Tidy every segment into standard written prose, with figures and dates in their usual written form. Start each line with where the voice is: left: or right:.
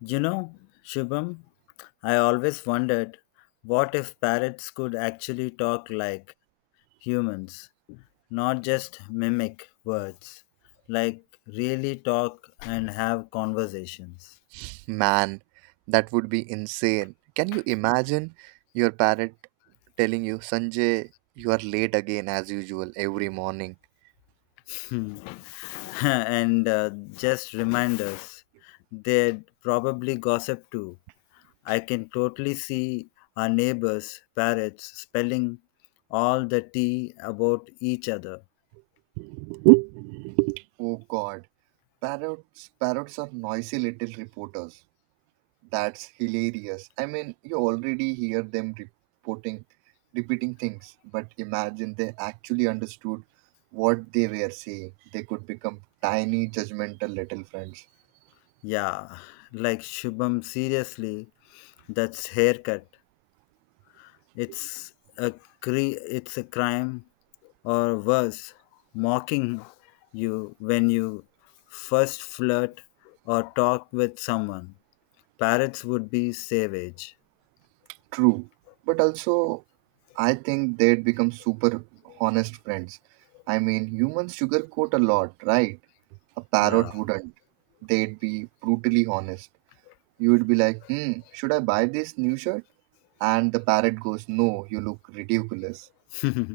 left: You know, Shubham, I always wondered what if parrots could actually talk like humans, not just mimic words, like really talk and have conversations.
right: Man, that would be insane. Can you imagine your parrot telling you, Sanjay, you are late again as usual every morning?
left: and just reminders, they'd probably gossip too. I can totally see our neighbors, parrots, spelling all the tea about each other.
right: Oh god. Parrots are noisy little reporters. That's hilarious. I mean you already hear them reporting repeating things, but imagine they actually understood what they were saying. They could become tiny judgmental little friends.
left: Yeah, like Shubham, seriously, that's haircut. It's a it's a crime or worse, mocking you when you first flirt or talk with someone. Parrots would be savage.
right: True, but also I think they'd become super honest friends. I mean, humans sugarcoat a lot, right? A
left: Yeah.
right: parrot wouldn't. They'd be brutally honest. You would be like, hmm, should I buy this new shirt? And the parrot goes, no, you look ridiculous.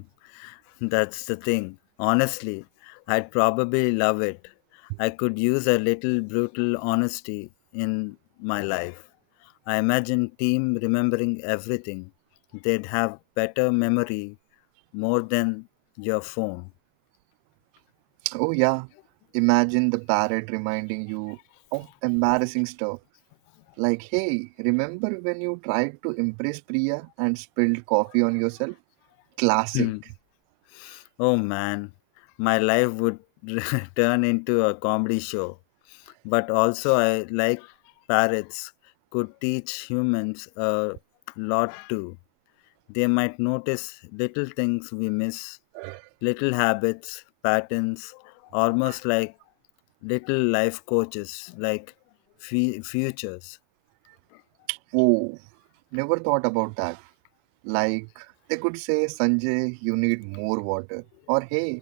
left: That's the thing. Honestly, I'd probably love it. I could use a little brutal honesty in my life. I imagine team remembering everything. They'd have better memory more than your phone.
right: Oh, yeah. Imagine the parrot reminding you of embarrassing stuff. Like, hey, remember when you tried to impress Priya and spilled coffee on yourself?
left: Hmm.
right: Classic.
left: Oh man, my life would turn into a comedy show. But also, I like parrots could teach humans a lot too. They might notice little things we miss, little habits, patterns, almost like little life coaches, like futures.
right: Whoa, never thought about that. Like, they could say, Sanjay, you need more water. Or, hey,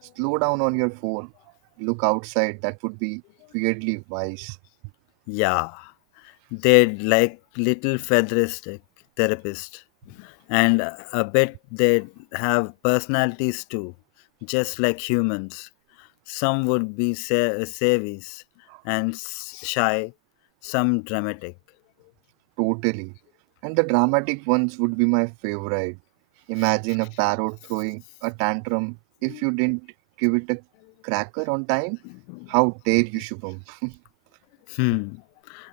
right: slow down on your phone. Look outside. That would be weirdly wise.
left: Yeah, they'd like little featheristic therapist, and I bet they'd have personalities too, just like humans. Some would be savvies and shy, some dramatic.
right: Totally. And the dramatic ones would be my favorite. Imagine a parrot throwing a tantrum if you didn't give it a cracker on time. How dare you, Shubham?
left: Hmm,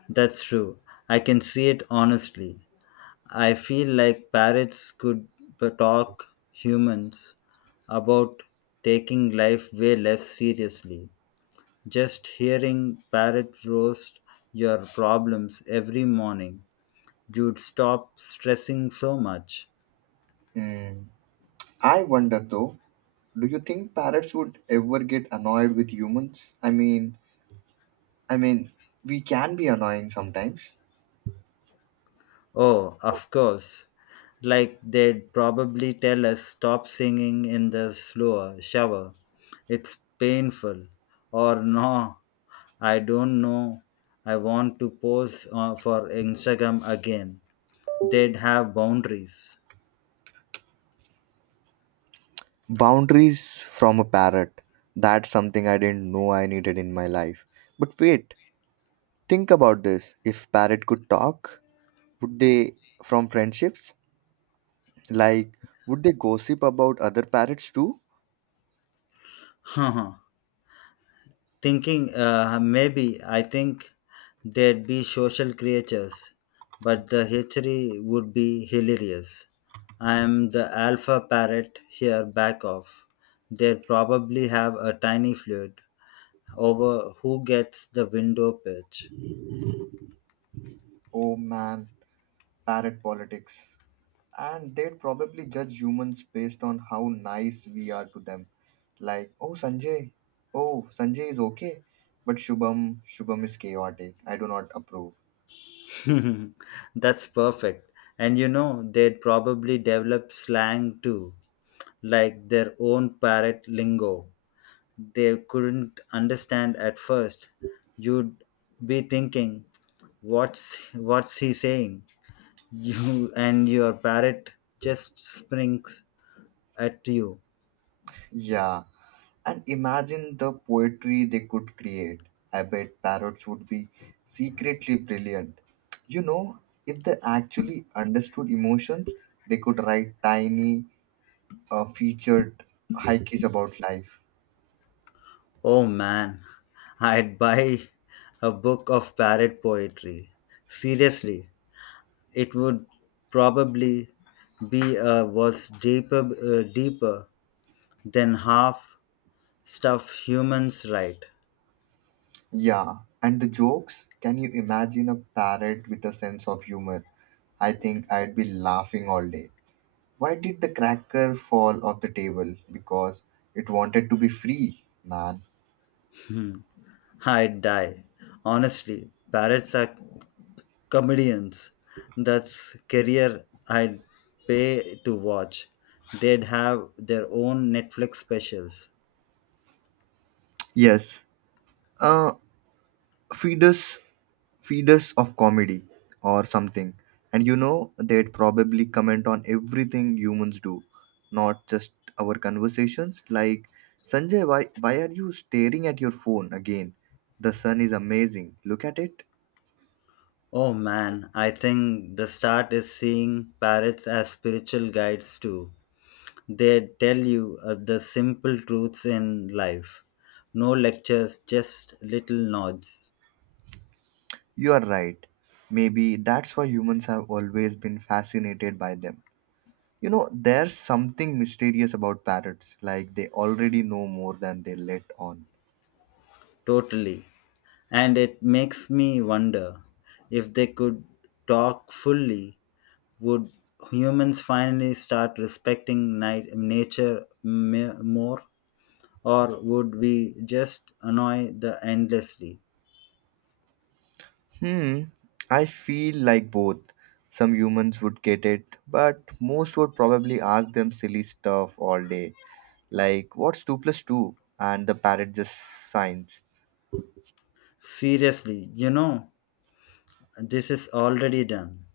left: that's true. I can see it honestly. I feel like parrots could talk humans about taking life way less seriously. Just hearing parrots roast your problems every morning, you'd stop stressing so much.
right: Hmm. I wonder though, do you think parrots would ever get annoyed with humans? I mean, we can be annoying sometimes.
left: Oh, of course. Like they'd probably tell us stop singing in the slower shower. It's painful. Or no, I don't know. I want to pose for Instagram again. They'd have boundaries.
right: Boundaries from a parrot. That's something I didn't know I needed in my life. But wait, think about this. If parrot could talk, would they from friendships? Like, would they gossip about other parrots too?
left: Thinking maybe I think they'd be social creatures, but the history would be hilarious. I am the alpha parrot here, back off. They'd probably have a tiny feud over who gets the window pitch.
right: Oh man, parrot politics. And they'd probably judge humans based on how nice we are to them. Like, oh Sanjay is okay, but Shubham is chaotic. I do not approve.
left: That's perfect. And you know, they'd probably develop slang too, like their own parrot lingo. They couldn't understand at first. You'd be thinking, what's he saying? You and your parrot just springs at you.
right: Yeah, and imagine the poetry they could create. I bet parrots would be secretly brilliant. You know, if they actually understood emotions, they could write tiny, featured haikus about life.
left: Oh man, I'd buy a book of parrot poetry. Seriously, it would probably be was deeper deeper than half stuff humans write.
right: Yeah, and the jokes can you imagine a parrot with a sense of humor? I think I'd be laughing all day. Why did the cracker fall off the table? Because it wanted to be free, man.
left: I'd die. Honestly, parrots are comedians. That's career I'd pay to watch. They'd have their own Netflix specials.
right: Yes. Uh, feeders feeders of comedy or something. And you know they'd probably comment on everything humans do, not just our conversations. Like, Sanjay, why are you staring at your phone again? The sun is amazing, look at it.
left: Oh man, I think the start is seeing parrots as spiritual guides too. They tell you the simple truths in life. No lectures, just little nods.
right: You are right. Maybe that's why humans have always been fascinated by them. You know, there's something mysterious about parrots. Like, they already know more than they let on.
left: Totally. And it makes me wonder if they could talk fully. Would humans finally start respecting nature more, or would we just annoy the endlessly?
right: Hmm, I feel like both. Some humans would get it, but most would probably ask them silly stuff all day, like what's 2 plus 2? And the parrot just signs.
left: Seriously, you know, this is already done.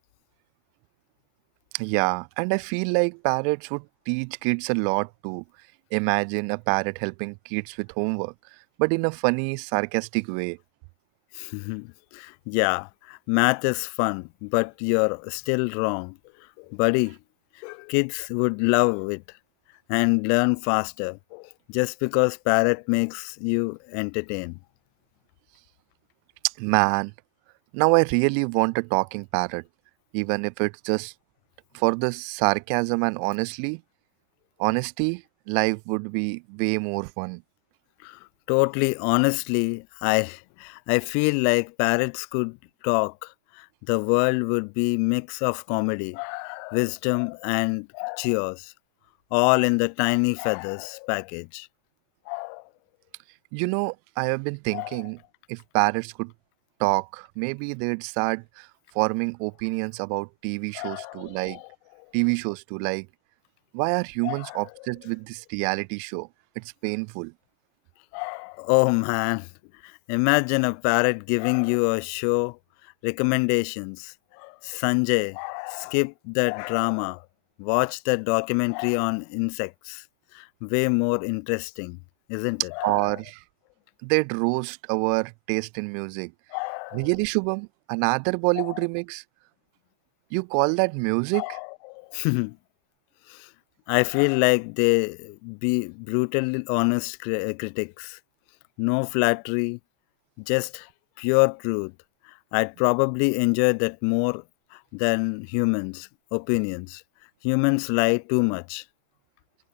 right: Yeah, and I feel like parrots would teach kids a lot too. Imagine a parrot helping kids with homework, but in a funny, sarcastic way.
left: Yeah, math is fun, but you're still wrong. Buddy, kids would love it and learn faster just because parrot makes you entertain.
right: Man, now I really want a talking parrot, even if it's just for the sarcasm. And honestly Honestly, life would be way more fun.
left: Totally honestly, I feel like parrots could talk. The world would be mix of comedy, wisdom and cheers, all in the tiny feathers package.
right: You know, I have been thinking if parrots could talk, maybe they'd start forming opinions about TV shows too, like TV shows too, like why are humans obsessed with this reality show? It's painful.
left: Oh man, imagine a parrot giving you a show recommendations. Sanjay, skip that drama. Watch that documentary on insects. Way more interesting, isn't it?
right: Or they'd roast our taste in music. Really, Shubham? Another Bollywood remix? You call that music?
left: I feel like they be brutally honest critics. No flattery, just pure truth. I'd probably enjoy that more than humans' opinions. Humans lie too much.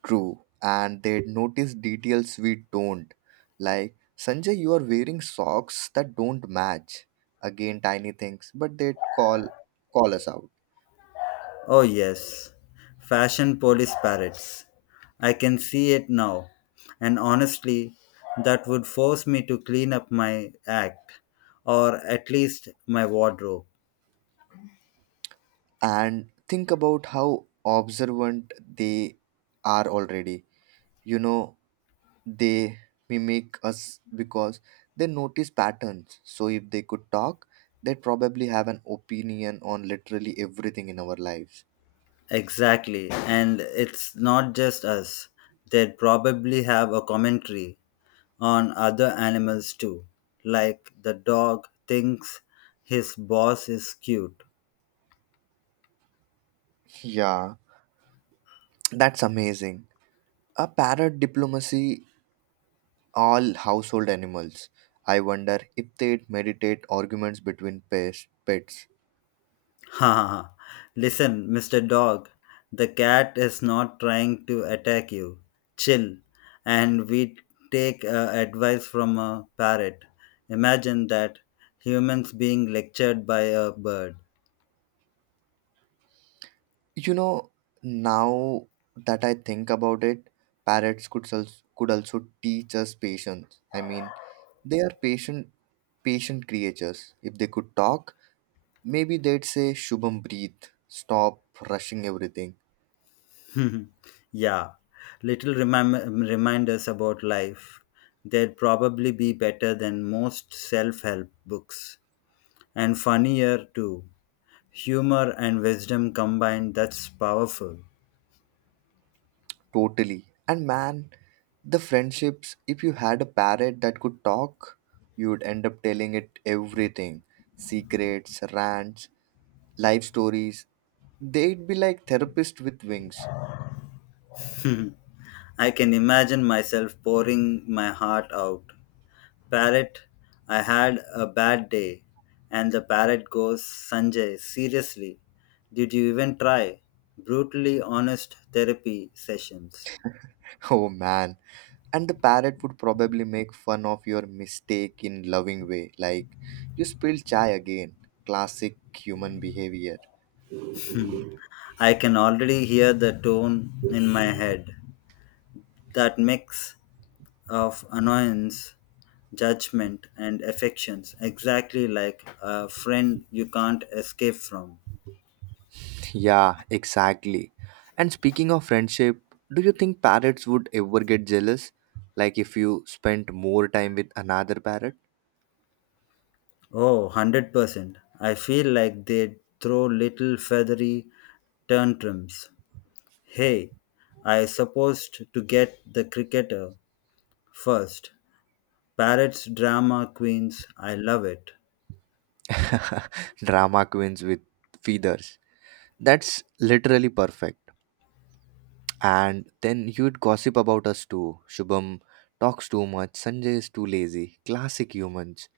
right: True, and they notice details we don't. Like, Sanjay, you are wearing socks that don't match. Again, tiny things, but they'd call us out.
left: Oh, yes. Fashion police parrots. I can see it now. And honestly, that would force me to clean up my act, or at least my wardrobe.
right: And think about how observant they are already. You know, they mimic us because they notice patterns. So if they could talk, they'd probably have an opinion on literally everything in our lives.
left: Exactly. And it's not just us. They'd probably have a commentary on other animals too. Like the dog thinks his boss is cute.
right: Yeah, that's amazing, a parrot diplomacy all household animals. I wonder if they'd meditate arguments between pets.
left: Ha ha. Ha. Listen, Mr. Dog, the cat is not trying to attack you. Chill. And we take advice from a parrot. Imagine that humans being lectured by a bird.
right: You know, now that I think about it, parrots could also teach us patience. I mean, they are patient creatures. If they could talk, maybe they'd say Shubham breathe, stop rushing everything.
left: yeah, little reminders about life. They'd probably be better than most self help books. And funnier too. Humor and wisdom combined, that's powerful.
right: Totally. And man, the friendships, if you had a parrot that could talk, you'd end up telling it everything, secrets, rants, life stories. They'd be like therapists with wings.
left: I can imagine myself pouring my heart out. Parrot, I had a bad day. And the parrot goes, Sanjay, seriously, did you even try? Brutally honest therapy sessions.
right: Oh man. And the parrot would probably make fun of your mistake in loving way, like you spilled chai again. Classic human behavior.
left: I can already hear the tone in my head. That mix of annoyance, judgment, and affections, exactly like a friend you can't escape from.
right: Yeah, exactly. And speaking of friendship, do you think parrots would ever get jealous? Like if you spent more time with another parrot?
left: Oh, 100%. I feel like they throw little feathery tantrums. Hey, I supposed to get the cricketer first. Parrots, drama queens, I love it.
right: Drama queens with feathers. That's literally perfect. And then you'd gossip about us too. Shubham talks too much, Sanjay is too lazy. Classic humans.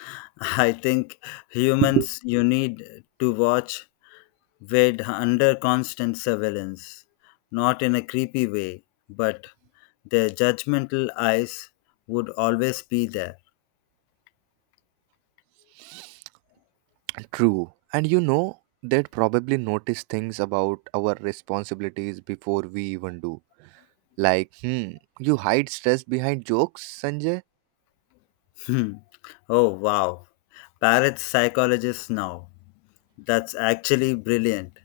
left: I think humans, you need to watch. We're under constant surveillance, not in a creepy way, but their judgmental eyes would always be there.
right: True. And you know, they'd probably notice things about our responsibilities before we even do. Like, hmm, you hide stress behind jokes, Sanjay?
left: Hmm. Oh, wow. Parrots psychologists now. That's actually brilliant.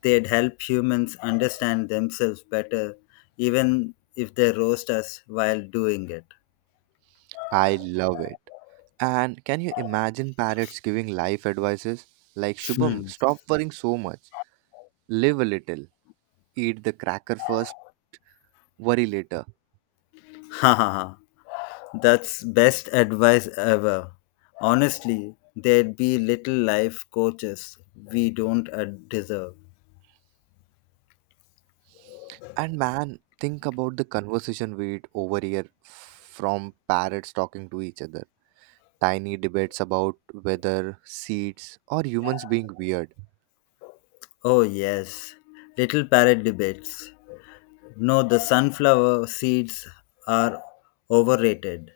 left: They'd help humans understand themselves better, even if they roast us while doing it.
right: I love it. And can you imagine parrots giving life advices? Like, Shubham,
left: Hmm.
right: stop worrying so much. Live a little. Eat the cracker first, worry later.
left: Ha ha ha. That's best advice ever. Honestly, there'd be little life coaches we don't deserve.
right: And man, think about the conversation we'd overhear from parrots talking to each other. Tiny debates about whether seeds or humans being weird.
left: Oh, yes, little parrot debates. No, the sunflower seeds are overrated.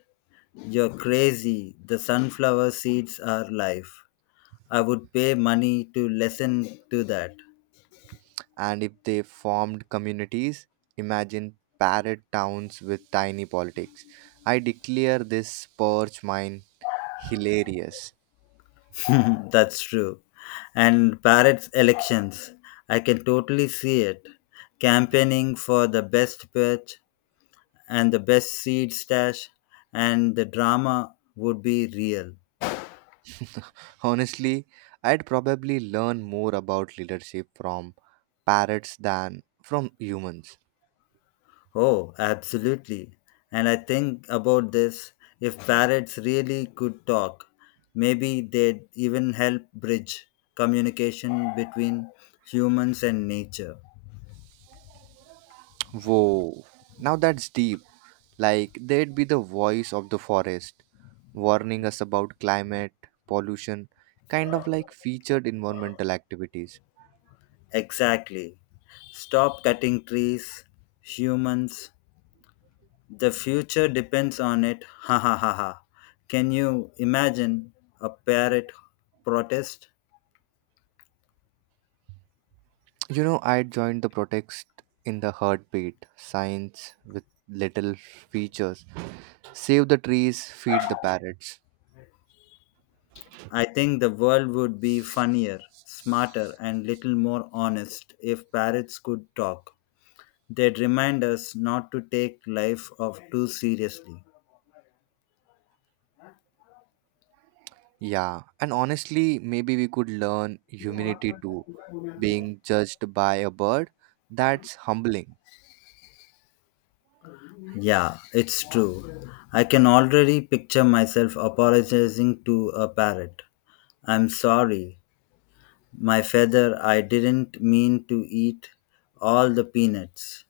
left: You're crazy. The sunflower seeds are life. I would pay money to listen to that.
right: And if they formed communities, imagine parrot towns with tiny politics. I declare this perch mine, hilarious.
left: That's true. And Barrett's elections, I can totally see it. Campaigning for the best pitch and the best seed stash, and the drama would be real.
right: Honestly, I'd probably learn more about leadership from parrots than from humans.
left: Oh, absolutely. And I think about this if parrots really could talk, maybe they'd even help bridge communication between humans and nature.
right: Whoa, now that's deep. Like, they'd be the voice of the forest, warning us about climate, pollution, kind of like featured environmental activities.
left: Exactly. Stop cutting trees, humans, the future depends on it. Ha ha ha ha. Can you imagine a parrot protest?
right: You know, I joined the protest in the heartbeat, signs with little features. Save the trees, feed the parrots.
left: I think the world would be funnier, smarter, and little more honest if parrots could talk. They'd remind us not to take life of too seriously.
right: Yeah, and honestly, maybe we could learn humility too. Being judged by a bird, that's humbling.
left: Yeah, it's true. I can already picture myself apologizing to a parrot. I'm sorry, my feather, I didn't mean to eat all the peanuts.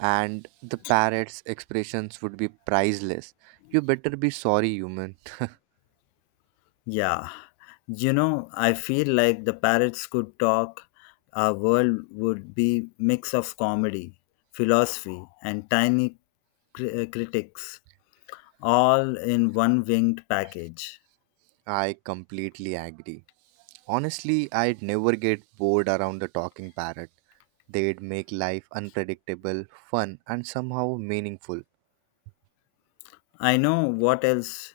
right: And the parrot's expressions would be priceless. You better be sorry, human.
left: Yeah, you know, I feel like the parrots could talk, our world would be mix of comedy, philosophy, and tiny critics, all in one winged package.
right: I completely agree. Honestly, I'd never get bored around the talking parrot. They'd make life unpredictable, fun, and somehow meaningful.
left: I know what else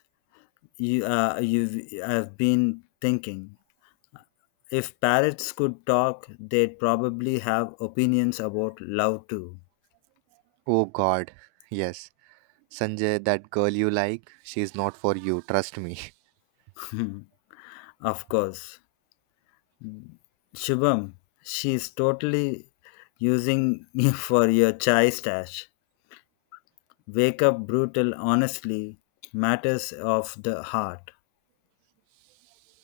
left: you you've have been thinking. If parrots could talk, they'd probably have opinions about love too.
right: Oh god, yes. Sanjay, that girl you like, she's not for you, trust me.
left: Of course. Shubham, she's totally using you for your chai stash. Wake up brutal, honestly, matters of the heart.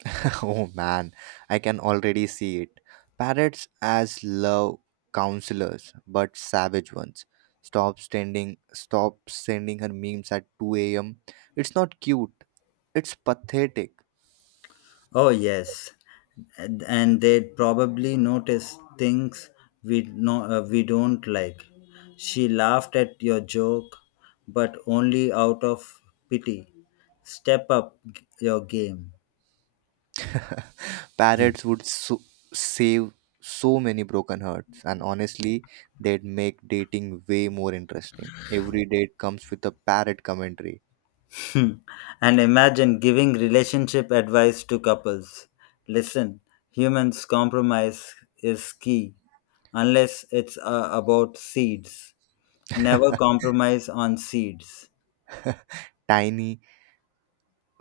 right: Oh man, I can already see it. Parrots as love counselors, but savage ones. Stop sending her memes at 2 a.m. It's not cute. It's pathetic.
left: Oh, yes. And they'd probably notice things we, no, we don't like. She laughed at your joke, but only out of pity. Step up your game.
right: Parrots would save so many broken hearts, and honestly, they'd make dating way more interesting. Every date comes with a parrot commentary.
left: And imagine giving relationship advice to couples. Listen, humans compromise is key, unless it's about seeds. Never compromise on seeds.
right: Tiny,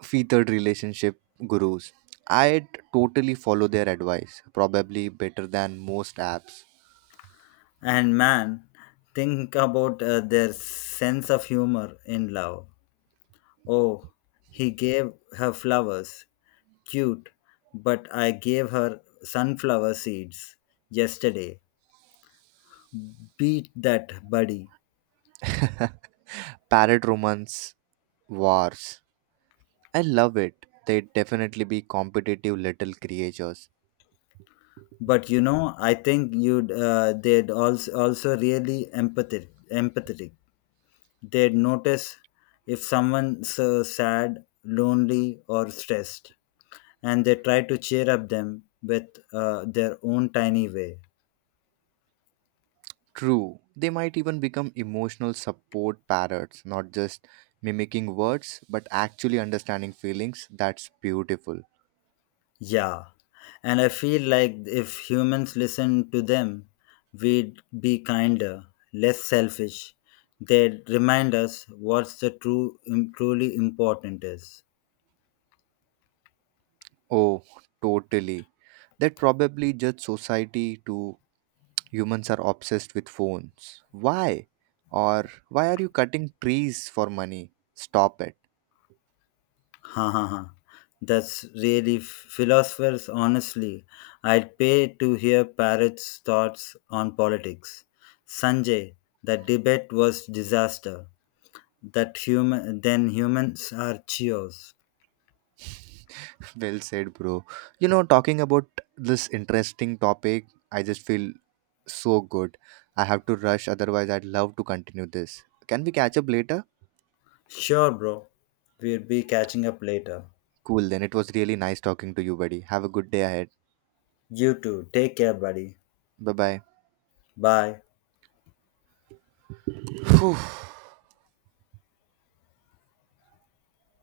right: feathered relationship gurus. I'd totally follow their advice, probably better than most apps.
left: And man, think about their sense of humor in love. Oh, he gave her flowers. Cute, but I gave her sunflower seeds yesterday. Beat that, buddy.
right: Parrot romance wars. I love it. They'd definitely be competitive little creatures.
left: But you know I think you'd they'd also really empathetic, they'd notice if someone's sad, lonely or stressed, and they try to cheer up them with their own tiny way.
right: True, they might even become emotional support parrots, not just mimicking words, but actually understanding feelings. That's beautiful.
left: Yeah, and I feel like if humans listened to them, we'd be kinder, less selfish. They'd remind us what's the truly important is.
right: Oh, totally. That probably judge society to humans are obsessed with phones. Why? Or why are you cutting trees for money? Stop it.
left: Ha ha ha. That's really philosophers, honestly. I'd pay to hear Parrot's thoughts on politics. Sanjay, the debate was disaster. That human then humans are cheers.
right: Well said, bro. You know, talking about this interesting topic, I just feel so good. I have to rush, otherwise, I'd love to continue this. Can we catch up later?
left: Sure bro. We'll be catching up later.
right: Cool, then. It was really nice talking to you, buddy. Have a good day ahead.
left: You too. Take care, buddy.
right: Bye bye.
left: Bye.
right: Whew,